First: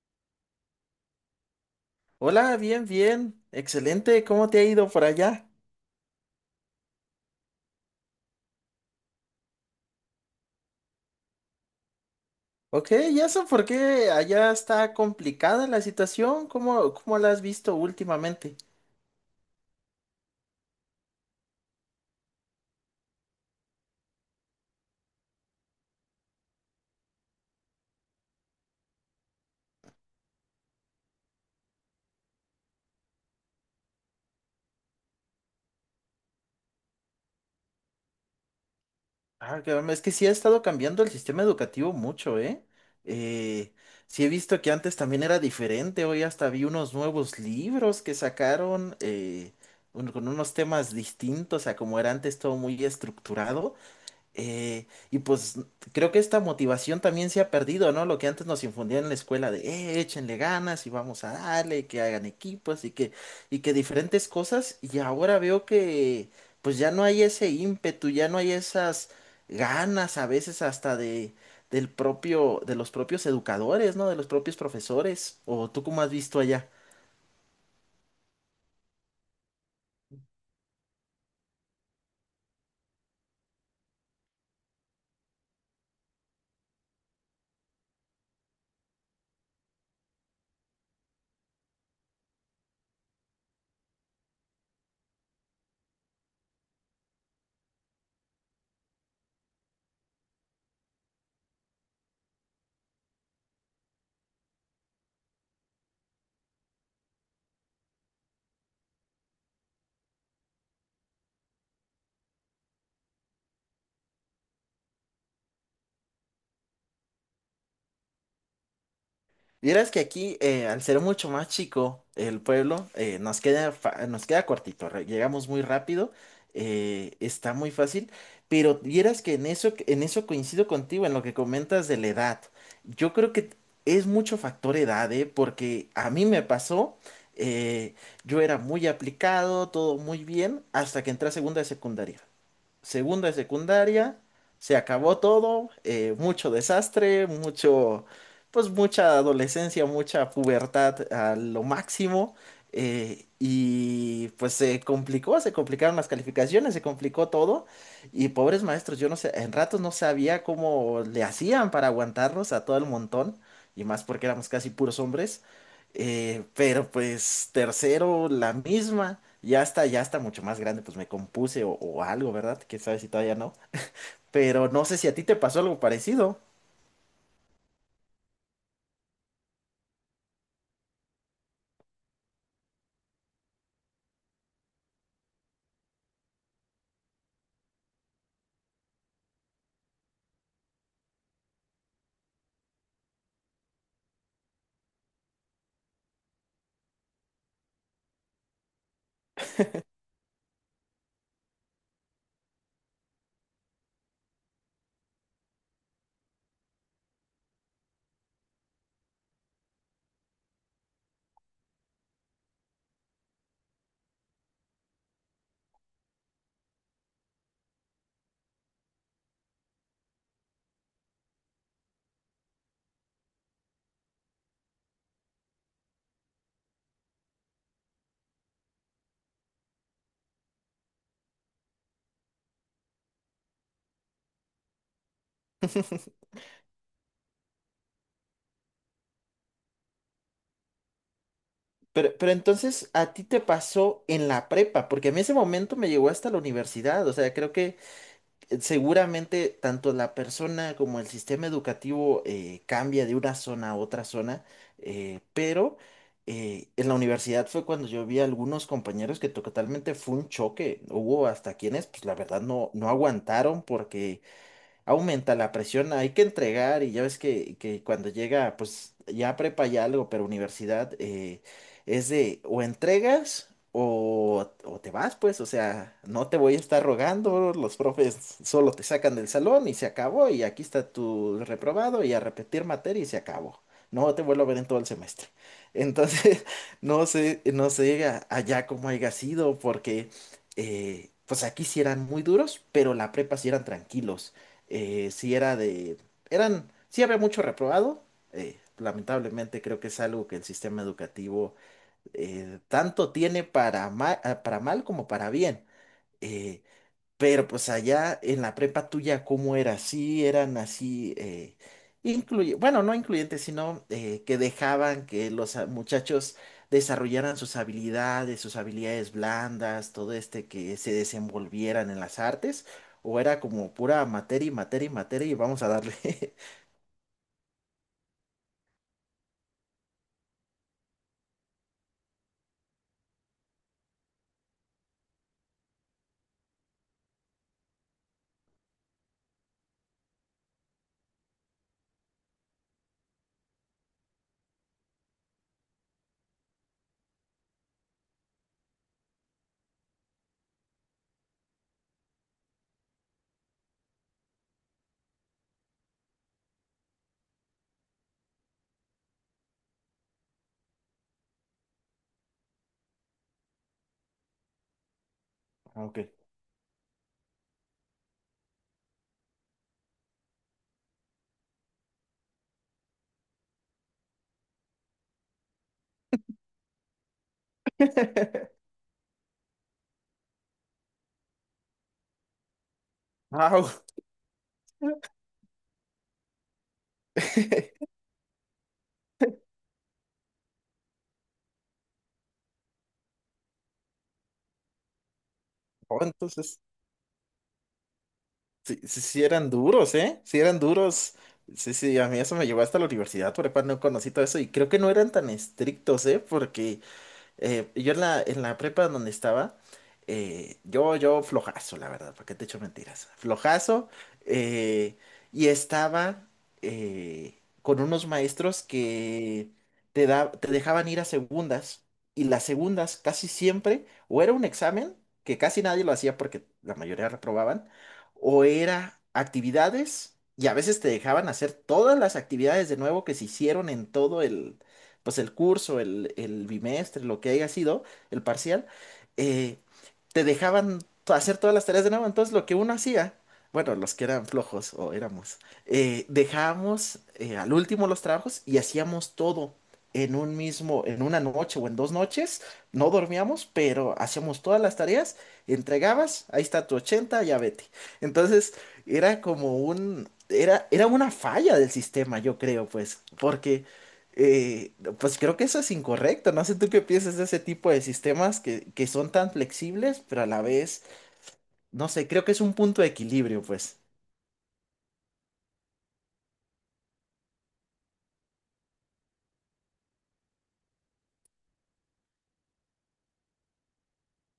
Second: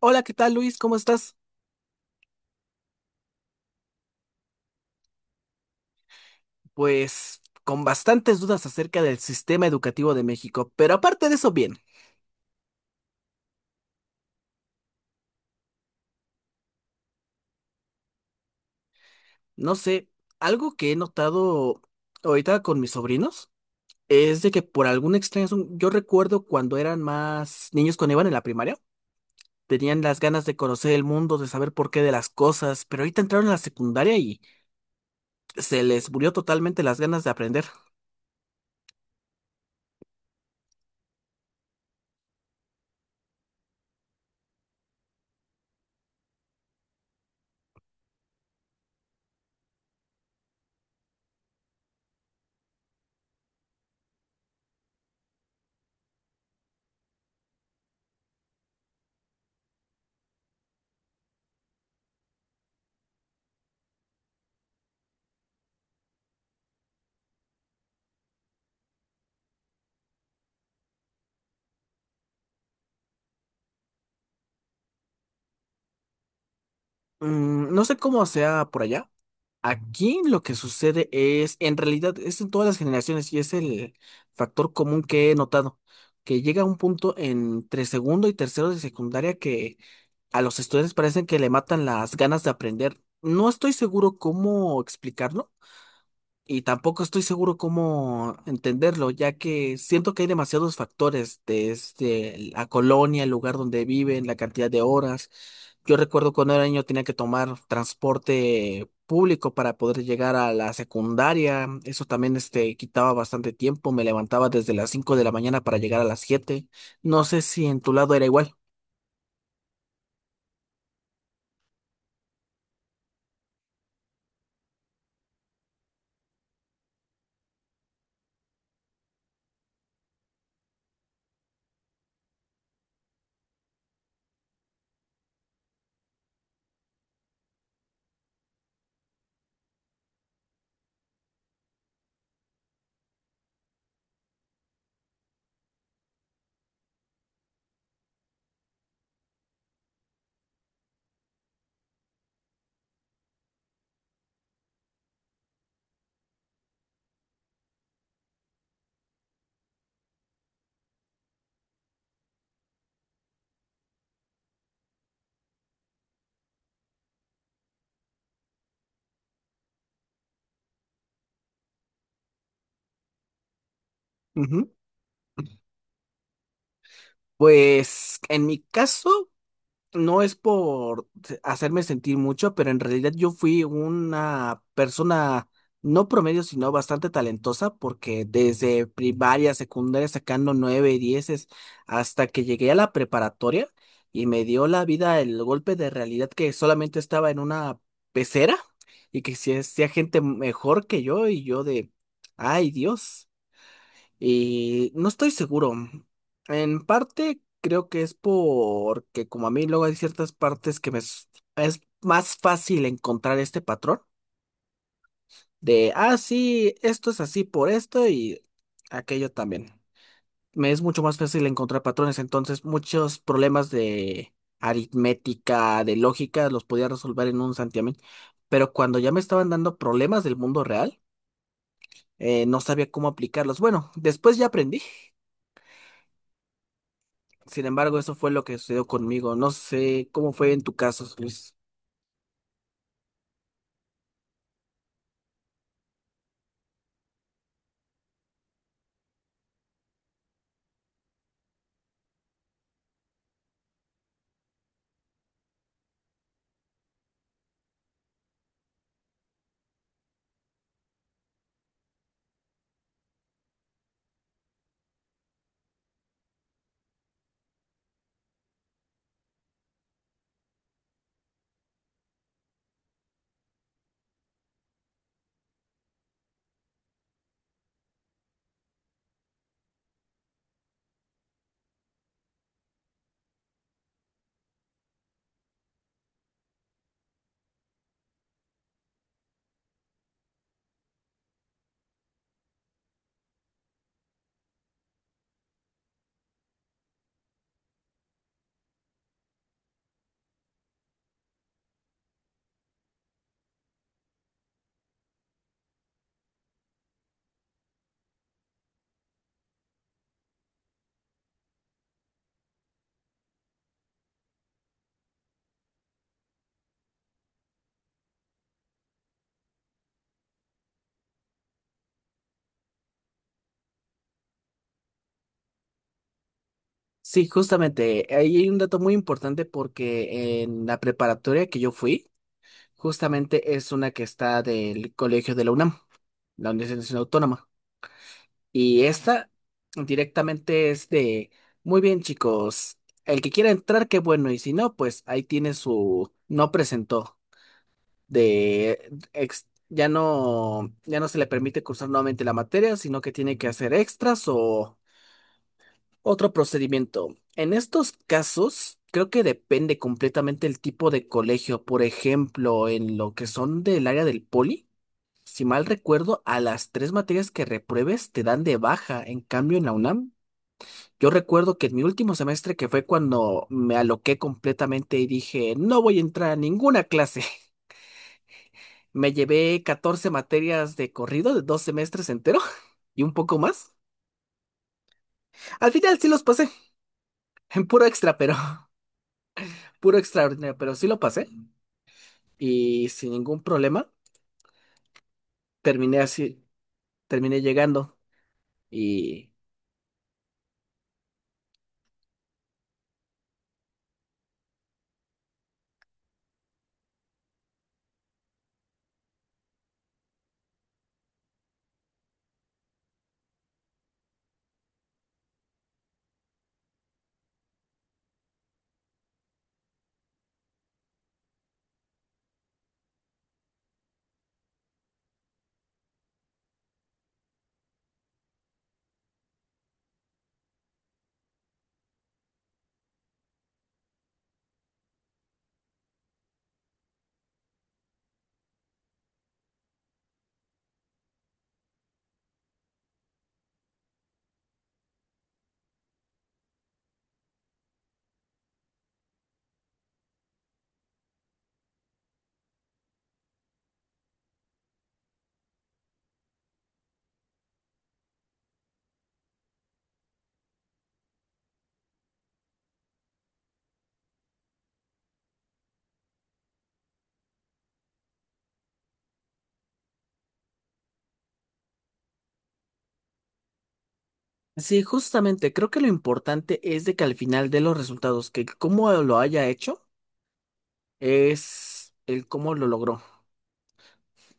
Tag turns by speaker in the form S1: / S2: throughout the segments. S1: Hola, ¿qué tal, Luis? ¿Cómo estás?
S2: Hola, bien, bien. Excelente. ¿Cómo te ha ido por allá?
S1: Pues con bastantes dudas acerca del sistema educativo de México, pero aparte de eso, bien,
S2: Ok, ¿y eso por qué allá está complicada la situación? ¿Cómo la has visto últimamente?
S1: no sé, algo que he notado ahorita con mis sobrinos es de que por alguna extraña razón, yo recuerdo cuando eran más niños cuando iban en la primaria, tenían las ganas de conocer el mundo, de saber por qué de las cosas, pero ahorita entraron a la secundaria y se les murió totalmente las ganas de aprender.
S2: Ah, es que sí ha estado cambiando el sistema educativo mucho, ¿eh? Eh, sí he visto que antes también era diferente. Hoy hasta vi unos nuevos libros que sacaron con unos temas distintos a como era antes todo muy estructurado. Y pues creo que esta motivación también se ha perdido, ¿no? Lo que antes nos infundían en la escuela de, échenle ganas y vamos a darle, y que hagan equipos y que diferentes cosas. Y ahora veo que pues ya no hay ese ímpetu, ya no hay esas ganas a veces hasta del propio, de los propios educadores, ¿no? De los propios profesores. ¿O tú cómo has visto allá?
S1: Mm, no sé cómo sea por allá. Aquí lo que sucede es, en realidad, es en todas las generaciones y es el factor común que he notado, que llega un punto entre segundo y tercero de secundaria que a los estudiantes parecen que le matan las ganas de aprender. No estoy seguro cómo explicarlo, y tampoco estoy seguro cómo entenderlo, ya que siento que hay demasiados factores, desde la colonia, el lugar donde viven, la cantidad de horas. Yo recuerdo cuando era niño tenía que tomar transporte público para poder llegar a la secundaria. Eso también quitaba bastante tiempo. Me levantaba desde las 5 de la mañana para llegar a las 7. No sé si en tu lado era igual.
S2: Vieras que aquí, al ser mucho más chico el pueblo, nos queda, nos queda cortito, llegamos muy rápido, está muy fácil, pero vieras que en eso coincido contigo, en lo que comentas de la edad. Yo creo que es mucho factor edad, ¿eh? Porque a mí me pasó, eh, yo era muy aplicado, todo muy bien, hasta que entré a segunda de secundaria segundo de secundaria, se acabó todo, mucho desastre, mucho, pues mucha adolescencia, mucha pubertad a lo máximo, y pues se complicaron las calificaciones, se complicó todo, y pobres maestros, yo no sé, en ratos no sabía cómo le hacían para aguantarnos a todo el montón, y más porque éramos casi puros hombres. Pero pues tercero, la misma. Ya está mucho más grande, pues me compuse o algo, ¿verdad? Que sabes si todavía no. Pero
S1: Ujú.
S2: no sé si a ti te pasó algo parecido.
S1: Pues en mi caso, no es por hacerme sentir mucho, pero en realidad yo fui una persona no promedio, sino bastante talentosa, porque desde primaria, secundaria, sacando nueve, dieces, hasta que llegué a la preparatoria y me dio la vida el golpe de realidad que solamente estaba en una pecera y que si hacía gente mejor que yo, y yo de, ay Dios. Y no estoy seguro. En parte creo que es porque como a mí luego hay ciertas partes que es más fácil encontrar este patrón de, ah, sí, esto es así por esto y aquello también. Me es mucho más fácil encontrar patrones, entonces muchos problemas de aritmética, de lógica, los podía resolver en un santiamén. Pero cuando ya me estaban dando problemas del mundo real, no sabía cómo aplicarlos. Bueno, después ya aprendí. Sin embargo, eso fue lo que sucedió conmigo. No sé cómo fue en tu caso, Luis.
S2: Pero entonces a ti te pasó en la prepa, porque a mí ese momento me llegó hasta la universidad. O sea, creo que seguramente tanto la persona como el sistema educativo cambia de una zona a otra zona, pero en la universidad fue cuando yo vi a algunos compañeros que totalmente fue un choque. Hubo hasta quienes, pues la verdad, no aguantaron porque aumenta la presión, hay que entregar y ya ves que cuando llega, pues ya prepa ya algo, pero universidad es de o entregas o te vas, pues, o sea, no te voy a estar rogando, los profes solo te sacan del salón y se acabó y aquí está tu reprobado y a repetir materia y se acabó. No te vuelvo a ver en todo el semestre. Entonces, no sé, allá cómo haya sido, porque pues aquí sí eran muy duros, pero la prepa sí eran tranquilos sí era de, sí había mucho reprobado. Lamentablemente creo que es algo que el sistema educativo tanto tiene para para mal como para bien. Eh, pero pues allá en la prepa tuya, ¿cómo era? Sí, eran así, bueno, no incluyentes, sino que dejaban que los muchachos desarrollaran sus habilidades blandas, todo este, que se desenvolvieran en las artes, o era como pura materia y materia y materia y vamos a darle.
S1: Sí, justamente, ahí hay un dato muy importante porque en la preparatoria que yo fui, justamente es una que está del colegio de la UNAM, la Universidad Nacional Autónoma. Y esta directamente es de, muy bien chicos, el que quiera entrar, qué bueno, y si no, pues ahí tiene su no presentó. Ya no, ya no se le permite cursar nuevamente la materia, sino que tiene que hacer extras o otro procedimiento. En estos casos, creo que depende completamente el tipo de colegio. Por ejemplo, en lo que son del área del poli, si mal
S2: Ah, ok.
S1: recuerdo, a las tres materias que repruebes te dan de baja. En cambio, en la UNAM, yo recuerdo que en mi último semestre, que fue cuando me aloqué completamente y dije, no voy a entrar a ninguna clase. Me llevé 14 materias de corrido de 2 semestres entero y un poco
S2: Ah,
S1: más.
S2: ok.
S1: Al final sí los pasé, en puro extra, pero puro extraordinario, pero sí lo pasé y sin ningún problema
S2: Oh,
S1: terminé así,
S2: entonces.
S1: terminé llegando.
S2: Sí, sí, sí
S1: Y
S2: eran duros, ¿eh? Sí eran duros. Sí, sí, a mí eso me llevó hasta la universidad, por no conocí todo eso y creo que no eran tan estrictos, ¿eh? Porque yo en la prepa donde estaba, yo flojazo, la verdad, ¿para qué te echo mentiras? Flojazo, eh, y estaba con unos maestros que te dejaban ir a segundas, y las segundas casi siempre, o era un examen, que casi nadie lo hacía porque la mayoría reprobaban, o era actividades, y a veces te dejaban hacer todas las actividades de nuevo que se hicieron en todo pues el curso, el bimestre, lo que haya sido, el parcial, eh, te dejaban hacer todas las tareas de nuevo. Entonces lo que uno hacía, bueno, los que eran flojos o éramos, dejábamos al último los trabajos y hacíamos todo en en una noche o en dos noches. No dormíamos, pero hacíamos todas las tareas, entregabas, ahí está tu 80, ya vete. Entonces era como un... era una falla del sistema, yo creo, pues, porque eh, pues creo que eso es incorrecto. No sé tú qué piensas de ese tipo de sistemas que son tan flexibles, pero a la vez, no sé, creo que es un punto de equilibrio, pues.
S1: sí, justamente creo que lo importante es de que al final de los resultados, que cómo lo haya hecho es el cómo lo logró.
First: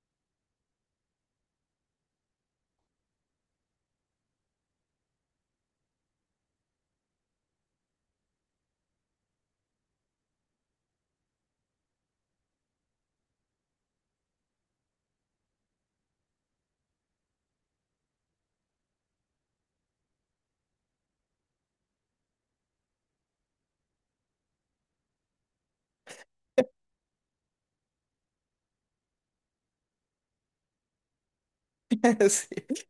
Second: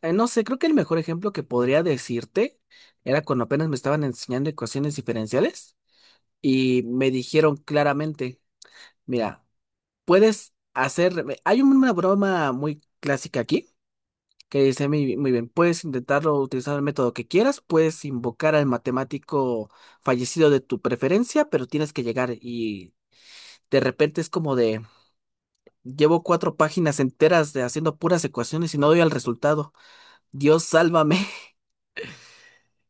S1: No sé, creo que el mejor ejemplo que podría decirte era cuando apenas me estaban enseñando ecuaciones diferenciales y me dijeron claramente, mira, puedes hacer. Hay una broma muy clásica aquí que dice muy, muy bien: puedes intentarlo utilizando el método que quieras, puedes invocar al matemático fallecido de tu preferencia, pero tienes que llegar y de repente es como de. Llevo cuatro páginas enteras de haciendo puras ecuaciones y no doy al resultado. Dios, sálvame.
S2: Sí.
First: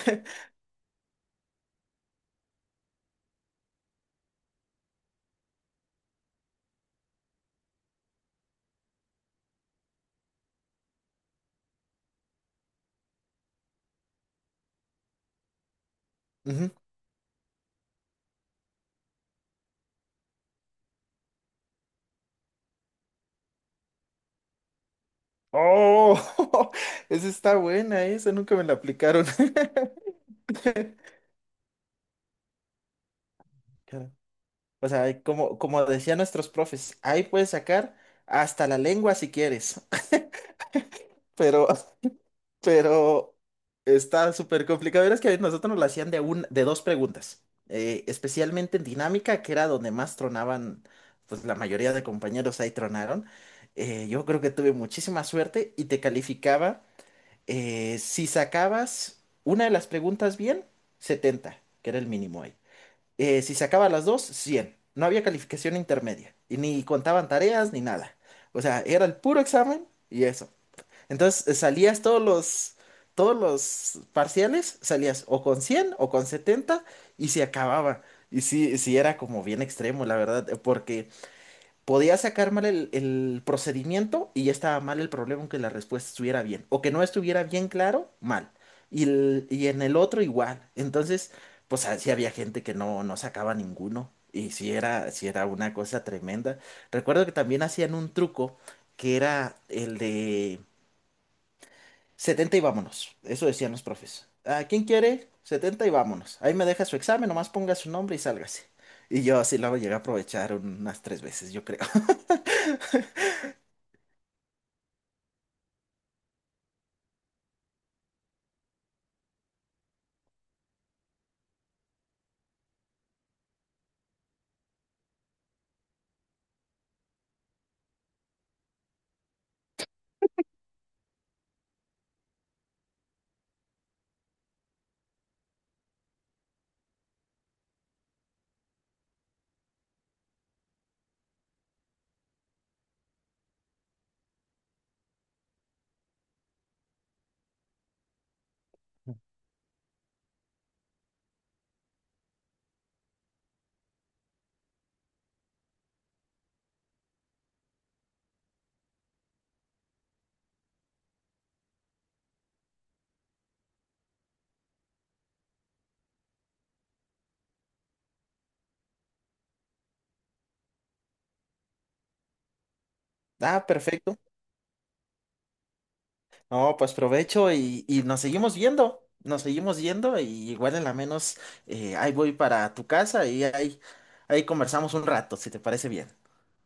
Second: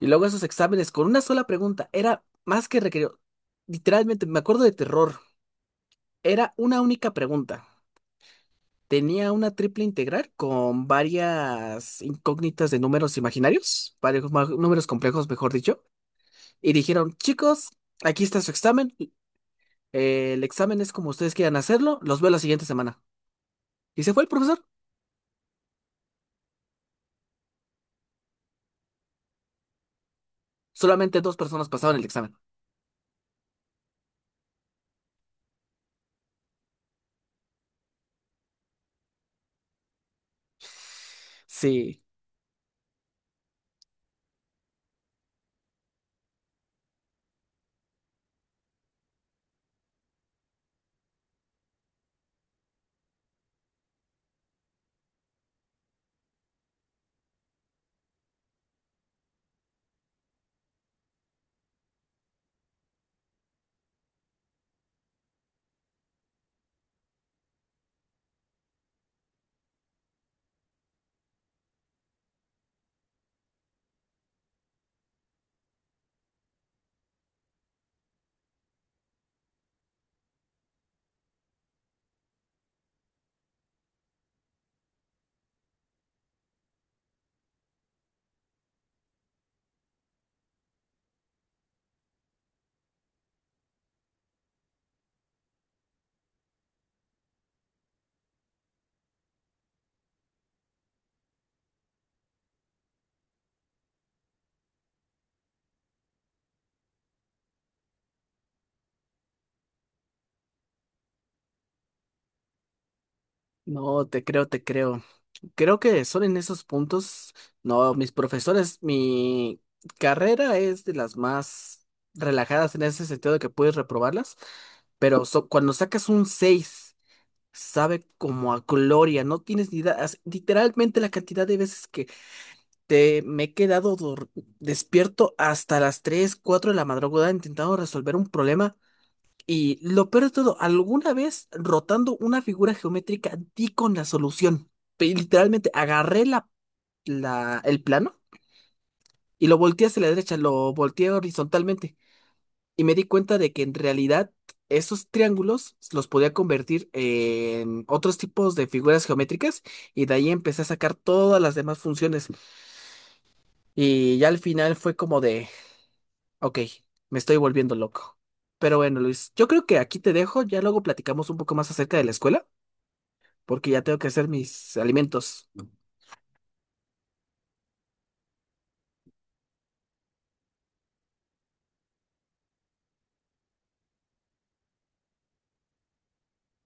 S1: Y luego esos exámenes con una sola pregunta. Era más que requerido. Literalmente, me acuerdo de terror. Era una única pregunta. Tenía una triple integral con varias incógnitas de números imaginarios, varios números complejos, mejor dicho,
S2: Ujú.
S1: y dijeron, chicos, aquí está su examen, el examen es como ustedes quieran hacerlo, los veo la siguiente semana. Y se fue el profesor,
S2: Oh, esa está buena, esa nunca me la aplicaron.
S1: solamente dos personas pasaban el examen.
S2: Claro. O sea, como decían nuestros profes, ahí puedes sacar hasta la lengua si quieres. Pero
S1: Sí,
S2: Pero está súper complicado. Verás que a nosotros nos la hacían de dos preguntas, especialmente en dinámica, que era donde más tronaban, pues la mayoría de compañeros ahí tronaron. Yo creo que tuve muchísima suerte y te calificaba, si sacabas una de las preguntas bien, 70 que era el mínimo ahí. Si sacabas las dos, 100. No había calificación intermedia y ni contaban tareas ni nada. O sea, era el puro examen y eso. Entonces salías todos los parciales, salías o con 100 o con 70 y se acababa. Y sí, sí era como bien extremo, la verdad, porque podía sacar mal el procedimiento y ya estaba mal el problema aunque la respuesta estuviera bien. O que no estuviera bien claro, mal. Y, y en el otro igual. Entonces, pues así había gente que no sacaba ninguno. Y sí era una cosa tremenda. Recuerdo que también hacían un truco que era el de 70 y vámonos. Eso decían los profes. ¿A quién quiere? 70 y vámonos. Ahí me deja su examen, nomás ponga su nombre y sálgase. Y yo así lo llegué a aprovechar unas tres veces, yo creo.
S1: no, te creo, te creo. Creo que son en esos puntos, no, mis profesores, mi carrera es de las más relajadas en ese sentido de que puedes reprobarlas, pero cuando sacas un 6 sabe como a gloria, no tienes ni idea. Literalmente la cantidad de veces que te me he quedado despierto hasta las 3 4 de la madrugada intentando resolver un problema. Y lo peor de todo, alguna vez rotando una figura geométrica di con la solución. Literalmente agarré el plano y lo volteé hacia la derecha, lo volteé horizontalmente. Y me di cuenta de que en realidad esos triángulos los podía convertir en otros tipos de figuras geométricas y de ahí empecé a sacar todas las demás funciones. Y ya al final fue como de, ok, me estoy volviendo loco. Pero bueno, Luis, yo creo que aquí te dejo, ya luego platicamos un poco más acerca de la escuela,
S2: Ah,
S1: porque ya tengo que
S2: perfecto.
S1: hacer mis alimentos.
S2: No, pues provecho y nos seguimos viendo. Nos seguimos yendo y igual en la menos ahí voy para tu casa y ahí, ahí conversamos un rato, si te parece bien.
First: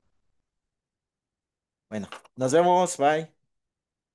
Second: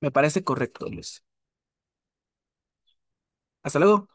S1: Me parece correcto, Luis.
S2: Bueno, nos vemos, bye.
S1: Hasta luego.